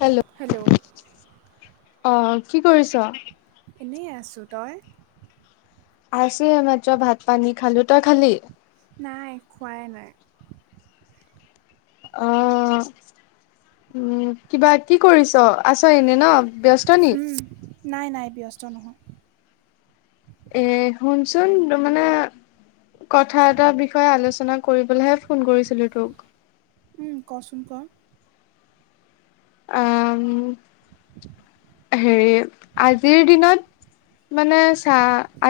Hello অ কি কৰিছ? এনেই আছোঁ তই? আছে মাত্ৰ ভাত পানী খালো তই খালি? নাই খোৱাই নাই। অ উম কিবা কি কৰিছ আছ এনেই ন। ব্যস্ত নি? উম, নাই নাই ব্যস্ত নহয়। এ শুনচোন তাৰমানে। কথা এটাৰ বিষয়ে আলোচনা কৰিবলৈহে ফোন কৰিছিলো তোক। উম কচোন ক। উম হেৰি আজিৰ দিনত মানে চা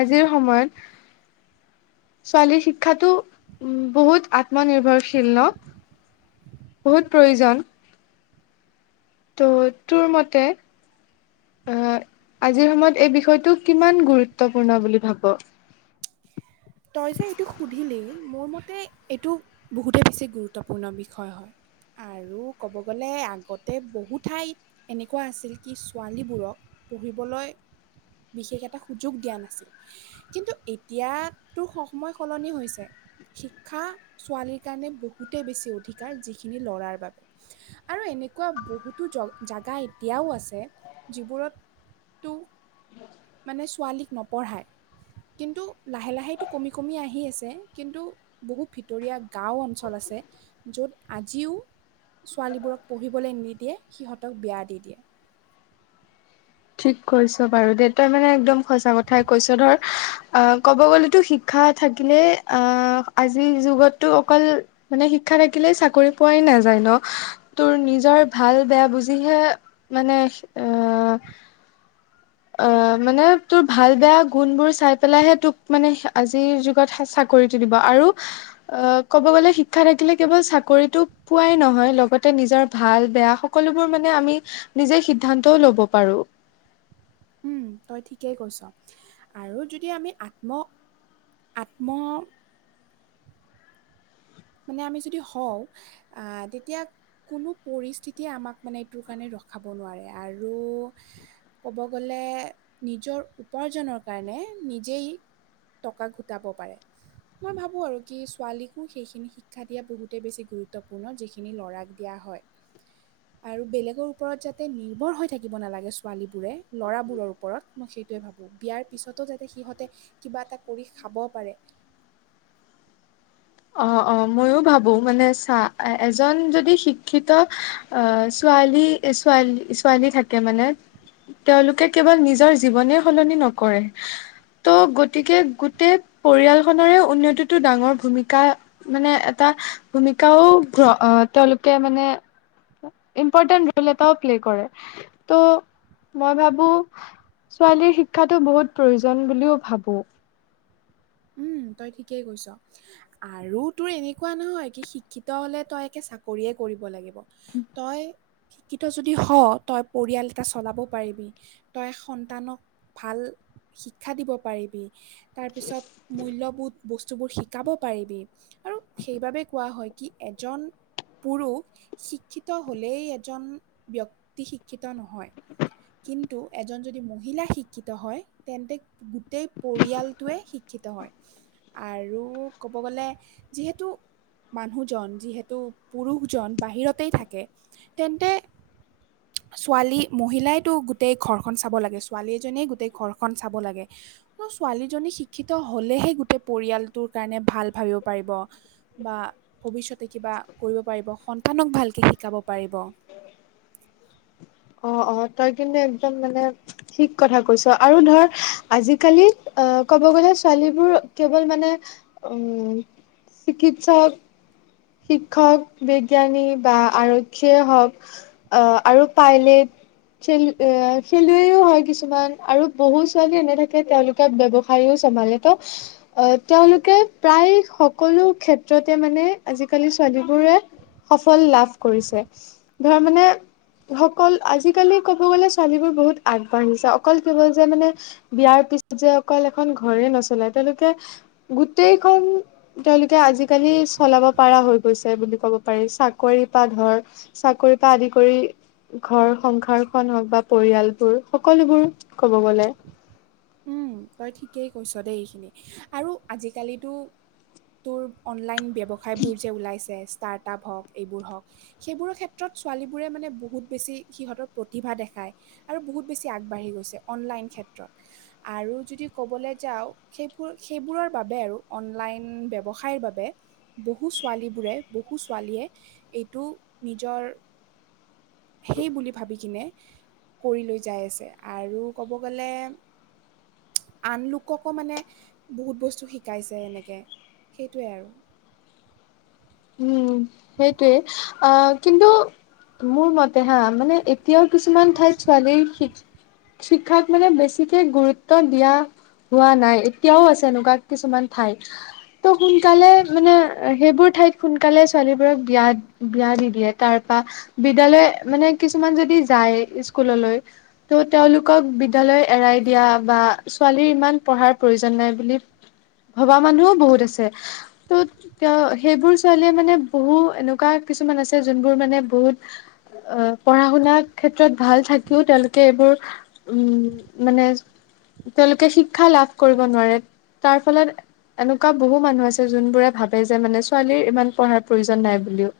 আজিৰ সময়ত ছোৱালীৰ শিক্ষাটো বহুত আত্মনিৰ্ভৰশীল ন। বহুত প্ৰয়োজন। ত' তোৰ মতে আহ আজিৰ সময়ত এই বিষয়টো কিমান গুৰুত্বপূৰ্ণ বুলি ভাব? তই যে এইটো সুধিলি মোৰ মতে এইটো বহুতেই বেছি গুৰুত্বপূৰ্ণ বিষয় হয়। আৰু ক'ব গ'লে আগতে বহু ঠাইত এনেকুৱা আছিল কি ছোৱালীবোৰক পঢ়িবলৈ বিশেষ এটা সুযোগ দিয়া নাছিল কিন্তু এতিয়া তোৰ সময়ৰ সলনি হৈছে। শিক্ষা ছোৱালীৰ কাৰণে বহুতেই বেছি অধিকাৰ যিখিনি ল'ৰাৰ বাবে আৰু এনেকুৱা বহুতো জ জাগা এতিয়াও আছে যিবোৰত উ [unintelligible] মানে ছোৱালীক নপঢ়ায়। কিন্তু লাহে লাহেতো কমি কমি আহি আছে কিন্তু বহুত ভিতৰীয়া গাওঁ অঞ্চল আছে। যে য'ত আজিও ছোৱালীবোৰক পঢ়িবলৈ নিদিয়ে। সিহঁতক বিয়া দি দিয়ে। [unintelligible] ঠিক কৈছ বাৰু দেউতা মানে একদম সচা কথাই কৈছ ধৰ অ' ক'ব গলেতো শিক্ষা শিক্ষা থাকিলে অ' আজিৰ যুগতো অকল মানে শিক্ষা থাকিলে চাকৰি পোৱাই নাই। ন ন তোৰ নিজৰ ভাল বেয়া বুজিহে মানে আহ [unintelligible] অ' মানে তোৰ ভাল বেয়া গুণ বোৰ চাই পেলাইহে তোক মানে আজিৰ যুগত চাক গঢ়ি তুলিব আৰু অ' ক'ব গ'লে শিক্ষা থাকিলে কেৱল চাকৰিটো পোৱাই নহয় লগতে নিজৰ ভাল বেয়া সকলোবোৰ মানে আমি নিজে সিদ্ধান্তও ল'ব পাৰো। উম তই ঠিকেই কৈছ আৰু যদি আমি আত্ম আত্ম মানে আমি যদি হওঁ অহ তেতিয়া- কোনো পৰিস্থিতিয়ে আমাক মানে এইটোৰ কাৰণে ৰখাব নোৱাৰে আৰু ক'ব গ'লে এ‌ নিজৰ উপাৰ্জনৰ কাৰণে নিজেই টকা ঘটাব পাৰে মই ভাবো আৰু কি ছোৱালীকো সেইখিনি। শিক্ষা দিয়া বহুতেই বেছি গুৰুত্বপূৰ্ণ যিখিনি ল'ৰাক দিয়া হয়। আৰু বেলেগৰ ওপৰত যাতে নিৰ্ভৰ হৈ থাকিব নালাগে ছোৱালী বোৰে লৰাবোৰৰ ওপৰত। সেইটোয়ে ভাবো বিয়াৰ পিছতো যাতে সিহঁতে কিবা এটা কৰি খাব পাৰে। [inaudible] [unintelligible] অহ অহ মইয়ো ভাবো মানে চা এজন যদি শিক্ষিত অহ ছোৱা ছোৱালী ছোৱালী ছোৱালী থাকে মানে। তেওঁলোকে কেৱল নিজৰ জীৱনে সলনি নকৰে। ত' গতিকে গোটেই পৰিয়াল খনেৰে উন্নতিতটো ডাঙৰ ভূমিকা। কা মানে এটা ভূমিকাও তেওঁলোকে মানে। ইম্পৰ্টানট ৰোল এটাও প্লে কৰে ত'। মই ভাবো ছোৱালীৰ শিক্ষাটো বহুত প্ৰয়োজন বুলিও ভাবো। উম [inaudible] তই ঠিকেই কৈছ আৰু তোৰ এনেকুৱা নহয় কি শিক্ষিত হ'লে তই একে চাকৰিয়ে কৰিব লাগিব। তই। শিক্ষিত যদি হ তই পৰিয়াল এটা চলাব পাৰিবি তই সন্তানক। ভাল শিক্ষা দিব পাৰিবি তাৰপিছত মূল্যবোধ। বস্তুবোৰ শিকাব পাৰিবি আৰু সেইবাবে কোৱা হয় কি এজন। পুৰুষ শিক্ষিত হলেই এজন ব্যক্তি শিক্ষিত নহয়। কিন্তু এজন যদি মহিলা শিক্ষিত হয় তেন্তে গোটেই পৰিয়ালটোৱে শিক্ষ শিক্ষিত হয় আৰু ক'ব গ'লে যিহেতু। মানুহজন যিহেতু পুৰুষজন বাহিৰতেই থাকে তেন্তে। ছোৱালী মহিলাইতো গোটেই ঘৰখন চাব লাগে ছোৱালী এজনীয়ে গোটেই ঘৰখন চাব লাগে। অহ ছোৱালীজনী শিক্ষি। শিক্ষিত হলেহে গোটেই পৰিয়ালটোৰ কাৰণে ভাল ভাবিব পাৰিব বা ভৱিষ্যতৰ কিবা। বা কৰিব পাৰিব সন্তানক ভালকৈ শিকাব পাৰিব। [unintelligible] অহ অহ তই কিন্তু একদম মানে ঠিক কথা কৈছ আৰু ধৰ আজিকালি অহ কব গলে ছোৱালীবোৰ কেৱল মানে উম চিকিৎসক। শিক্ষক বিজ্ঞানী বা আৰক্ষীয়ে হওঁক অহ আৰু পাইলেট। খেল এ খেলুৱৈও হয় কিছুমান আৰু বহু ছোৱালী এনে থাকে তেওঁলোকে ব্যৱসায়ো। আহ তেওঁলোকে প্ৰায় সকলো ক্ষেত্ৰতে মানে। আজিকালি ছোৱালীবোৰে সফল লাভ কৰিছে ধৰ মানে। যি সকল‌ অকল আজিকালি ক'ব গ'লে ছোৱালী বোৰ বহুত আগবাঢ়িছে অকল কেৱল যে মানে বিয়াৰ। যে অকল এখন ঘৰে নচলাই তেওঁলোকে গোটেইখন তেওঁলোকে আজিকালি। কি চলাব। পাৰ হৈ গৈছে বুলি ক'ব পাৰি চাকৰি পা ঘৰ চাকৰি পা আদি কৰি। ঘৰ সংসাৰখন হওঁক বা পৰিয়ালবোৰ সকলোবোৰ কব গলে। উম তই ঠিকেই কৈছ দেই আৰু আজিকালিতো। তোৰ অনলাইন ব্যৱসায়বোৰ যে ওলাইছে। ষ্টাৰ্টআপ হওঁক এইবোৰ হওঁক সেইবোৰৰ ক্ষেত্ৰত ছোৱালীবোৰে মানে বহুত বেছি সিহঁতৰ প্ৰতিভা দেখা। আৰু বহুত বেছি আগবাঢ়ি গৈছে অনলাইন ক্ষেত্ৰত। আৰু যদি ক'বলৈ যাওঁ সেইবোৰ সেইবোৰৰ বাবে আৰু অনলাইন ব্যৱসায়ৰ বাবে। বহু ছোৱালীবোৰে বহু ছোৱালীয়ে এইটো নিজৰ। [inaudible] সেই বুলি ভাবি কিনে কৰি লৈ যাই আছে আৰু ক'ব গ'লে। আন লোককো মানে বহুত বস্তু শিকাইছে এনেকে। সেইটোৱে আৰু। উম সেইটোৱে অ কিন্তু মোৰ মতে হা মানে এতিয়াও কিছুমান ঠাইত ছোৱালীৰ শি ক্ষাক মানে বেছিকে গুৰুত্ব দিয়া হোৱা নাই এতিয়াও আছে এনেকোৱা কিছুমান ঠাই ত' সোনকালে মানে সেইবোৰ ঠাইত সোনকালে ছোৱালীবোৰক বিয়া বিয়া দি দিয়ে তাৰপা বিদ্যালয় মানে কিছুমান যদি যা দাৰেক স্কুললৈ তেওঁ তেওঁলোকক বিদ্যালয়ৰ এৰাই দিয়া বা ছোৱালী ইমান পঢ়া পঢ়াৰ প্ৰয়োজন নাই বুলি, ভবা মানুহো বহুত আছে ত তেতিয়া সেইবোৰ ছোৱালীয়ে মানে বহু এনেকোৱা কিছুমান আছে যোনবোৰ মানে বহুত অ পঢ়া -শুনাত ক্ষেত্ৰত ভাল থাকিও তেওঁলোকে এইবোৰ উম! মানে তেওঁলোকে শিক্ষা লাভ কৰিব নোৱাৰে। তাৰ ফলত এনেকুৱা বহু মানুহ আছে জোনবোৰে ভাবে যে মানে ছোৱালীৰ ইমান পঢ়াৰ প্ৰয়োজন নাই বুলিও।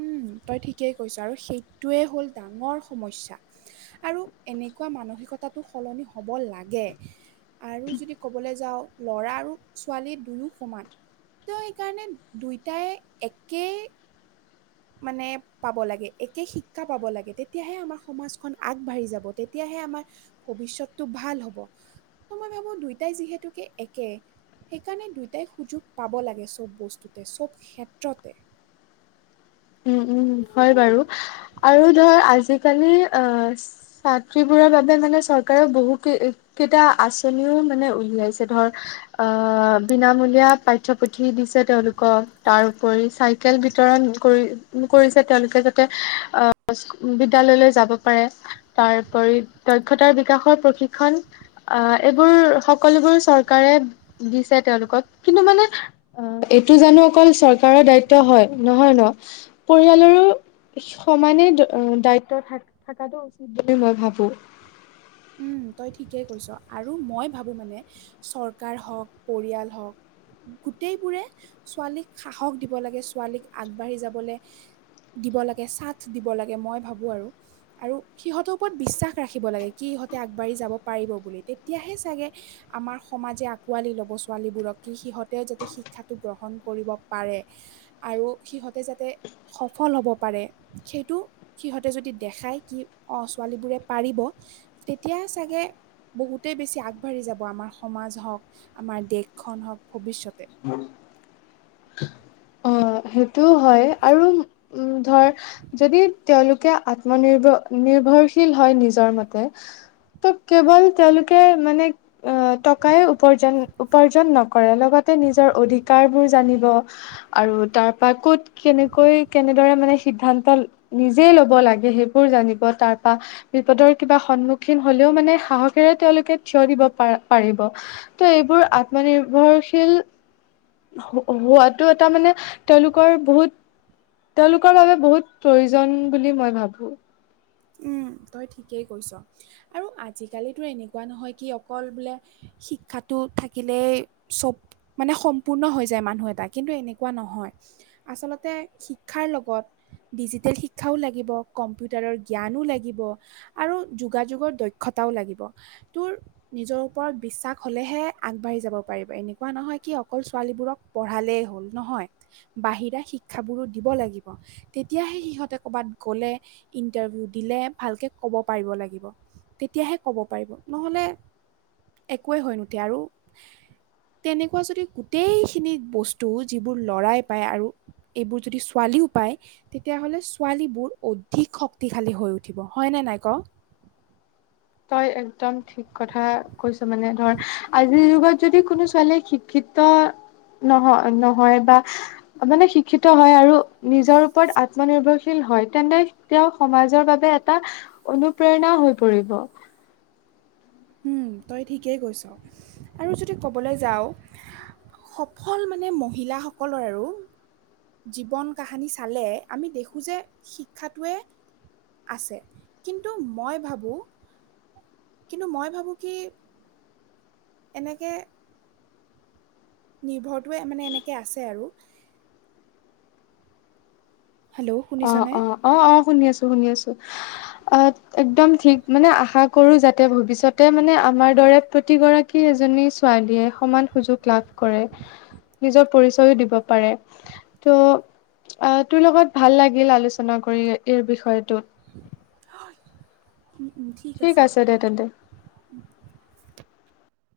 উম, তই ঠিকেই কৈছ আৰু সেইটোৱে হ'ল ডাঙৰ সমস্যা আৰু এনেকুৱা মানসিক কথাতো সলনি হ'ব লাগে, আৰু যদি ক'বলৈ যাওঁ ল'ৰা আৰু ছোৱালী দুয়ো সমান। তো সেইকাৰণে দুয়োটাই একেই মানে পাব লাগে একে শিক্ষা পাব লাগে তেতিয়াহে আমাৰ সমাজখন আগবাঢ়ি যাব। তেতিয়াহে আমাৰ ভৱিষ্যতটো ভাল হব ত মই ভাবো দুয়টাই যিহেতুকে একে সেইকাৰণে দুয়োটাই সুযোগ পাব লাগে সব বস্তুতে সব ক্ষেত্ৰতে। উম! উম! হয় বাৰু আৰু ধৰ আজিকালি অ ছাত্ৰীবোৰ মানে চৰকাৰেও বহুকেটা আচনিও মানে উলিয়াইছে ধৰ অহ অ বিনামূলীয়া পাঠ্যপুথি দিছে তেওঁলোকক তাৰপৰি চাইকেল বিতৰণ কৰি কৰিছে তেওঁলোকে যাতে আহ বিদ্যালয়লৈ যাব পাৰে তাৰ প্ৰ দক্ষতাৰ বিকাশৰ প্ৰশিক্ষণ আহ এইবোৰ সকলোবোৰ চৰকাৰে দিছে তেওঁলোকক কিন্তু মানে অ এইটো জানো অকল চৰকাৰৰ দায়িত্ব হয় নহয় ন। পৰিয়ালৰো সমানে দায়িত্ব থ থকাটো উচিত বুলি মই ভাবো [inaudible] উম, তই ঠিকেই কৈছ আৰু মই ভাবো মানে চৰকাৰ হওক পৰিয়াল হওক গোটেইবোৰে ছোৱালীক সাহস দিব লাগে ছোৱালীক আগবাঢ়ি যাবলে। দিব লাগে চাথ দিব লাগে মই ভাবো আৰু আৰু সিহঁতৰ ওপৰত বিশ্বাস ৰাখিব লাগে। কিহঁতে আগবাঢ়ি যাব পাৰিব বুলি তেতিয়াহে চাগে আমাৰ সমাজে আঁকোৱালি ল'ব ছোৱালীবোৰক। সিহঁতেও যাতে শিক্ষাটো গ্ৰহণ কৰিব পাৰে আৰু সিহঁতে যাতে স ফল হ'ব পাৰে সেইটো সিহঁতে যদি দেখায় কি অ ছোৱালীবোৰে পাৰিব- তেতিয়া চাগে বহুতেই বেছি আগবাঢ়ি যাব আমাৰ সমাজ হওঁক আমাৰ দেশখন হওঁক ভৱিষ্যতে [unintelligible] অ সেইটো হয় আৰু উম ধৰ যদি তেওঁলোকে আত্মনিৰ্ভ নিৰ্ভৰশীল হয় নিজৰ মতে ত কেৱল তেওঁলোকে মানে টকাই উপাৰ্জন উপাৰ্জন নকৰে লগত নিজৰ অধিকাৰ বোৰ জানিব আৰু তাৰপা ক'ত কেনেকৈ কেনেদৰে মানে সিদ্ধান্ত নিজে ল'ব লাগে সেইবোৰ জানিব তাৰপা বিপদৰ কিবা সন্মুখীন হলেও মানে সাহসেৰে তেওঁলোকে থিয় দিব প পাৰিব। ত এইবোৰ আত্মনিৰ্ভৰশীল হোৱাটো এটা মানে তেওঁলোকৰ বহুত তেওঁলোকৰ বাবে বহুত প্ৰয়োজন বুলি মই ভাবোঁ। উম তই ঠিকেই কৈছ আৰু আজিকালিতো এনেকোৱা নহয় কি অকল বোলে শিক্ষাটো থাকিলেই চব মানে সম্পূৰ্ণ হৈ যায় মানুহ এটা কিন্তু এনেকুৱা নহয়। আচলতে শিক্ষাৰ লগত ডিজিটেল শিক্ষাও লাগিব কম্পিউটাৰৰ। জ্ঞানো লাগিব আৰু যোগাযোগৰ দক্ষতাও লাগিব, তোৰ নিজৰ ওপৰত। বিশ্বাস হলেহে আগবাঢ়ি যাব পাৰিবি এনেকুৱা নহয় কি অকল ছোৱালীবোৰক পঢ়ালেই হ'ল নহয়। বাহিৰা শিক্ষাবোৰো দিব লাগিব তেতিয়াহে সিহঁতে ক'ৰবাত গ'লে। ইণ্টাৰভিউ দিলে ভালকৈ ক'ব পাৰিব লাগিব তেতিয়াহে ক'ব পাৰিব নহ'লে। একোৱেই হৈ নুঠে আৰু। তেনেকুৱা যদি গোটেইখিনি বস্তু যিবোৰ লৰাই পায় আৰু এইবোৰ যদি ছোৱালী। তেতিয়লে ছোৱালী বহুত অধিক। তি খালী হৈ উঠিব হয়নে নাই ক। তই একদম ঠিক কথা কৈছ মানে ধৰ আ। যুগত যদি কোনো ছোৱালীয়ে শিক্ষিত। নহয় নহয় বা মানে শিক্ষিত হয় আৰু নিজৰ ওপৰত আত্মনিৰ্ভৰশীল। হয় তেন্তে তেওঁ সমাজৰ বাবে এটা অনুপ্ৰেৰণাও হৈ পৰিব উম তই ঠিকেই কৈছ আৰু যদি কবলৈ যাও সফল মানে মহিলাসকলৰ আৰু জীৱন কাহিনী চালে আমি দেখো যে শিক্ষাটোৱে আছে কিন্তু মই ভাবো কিন্তু মই ভাবো কি এনেকে নিৰ্ভৰটোৱে মানে এনেকে আছে আৰু হেল্ল' অ শুনিছনে অ অ অ। শুনি আছো শুনি আছো অ একদম ঠিক মানে আশা কৰো যাতে ভৱিষ্যতে মানে। আমাৰ দৰে প্ৰতিগৰাকী এজনী ছোৱালীয়ে সমান সুযোগ লাভ কৰে। নিজৰ পৰিচয়ও দিব পাৰে ত' আহ তোৰ লগত। ভাল লাগিল আলোচনা কৰি এইৰ বিষয়টোত। ঠিক আছে দিয়ক।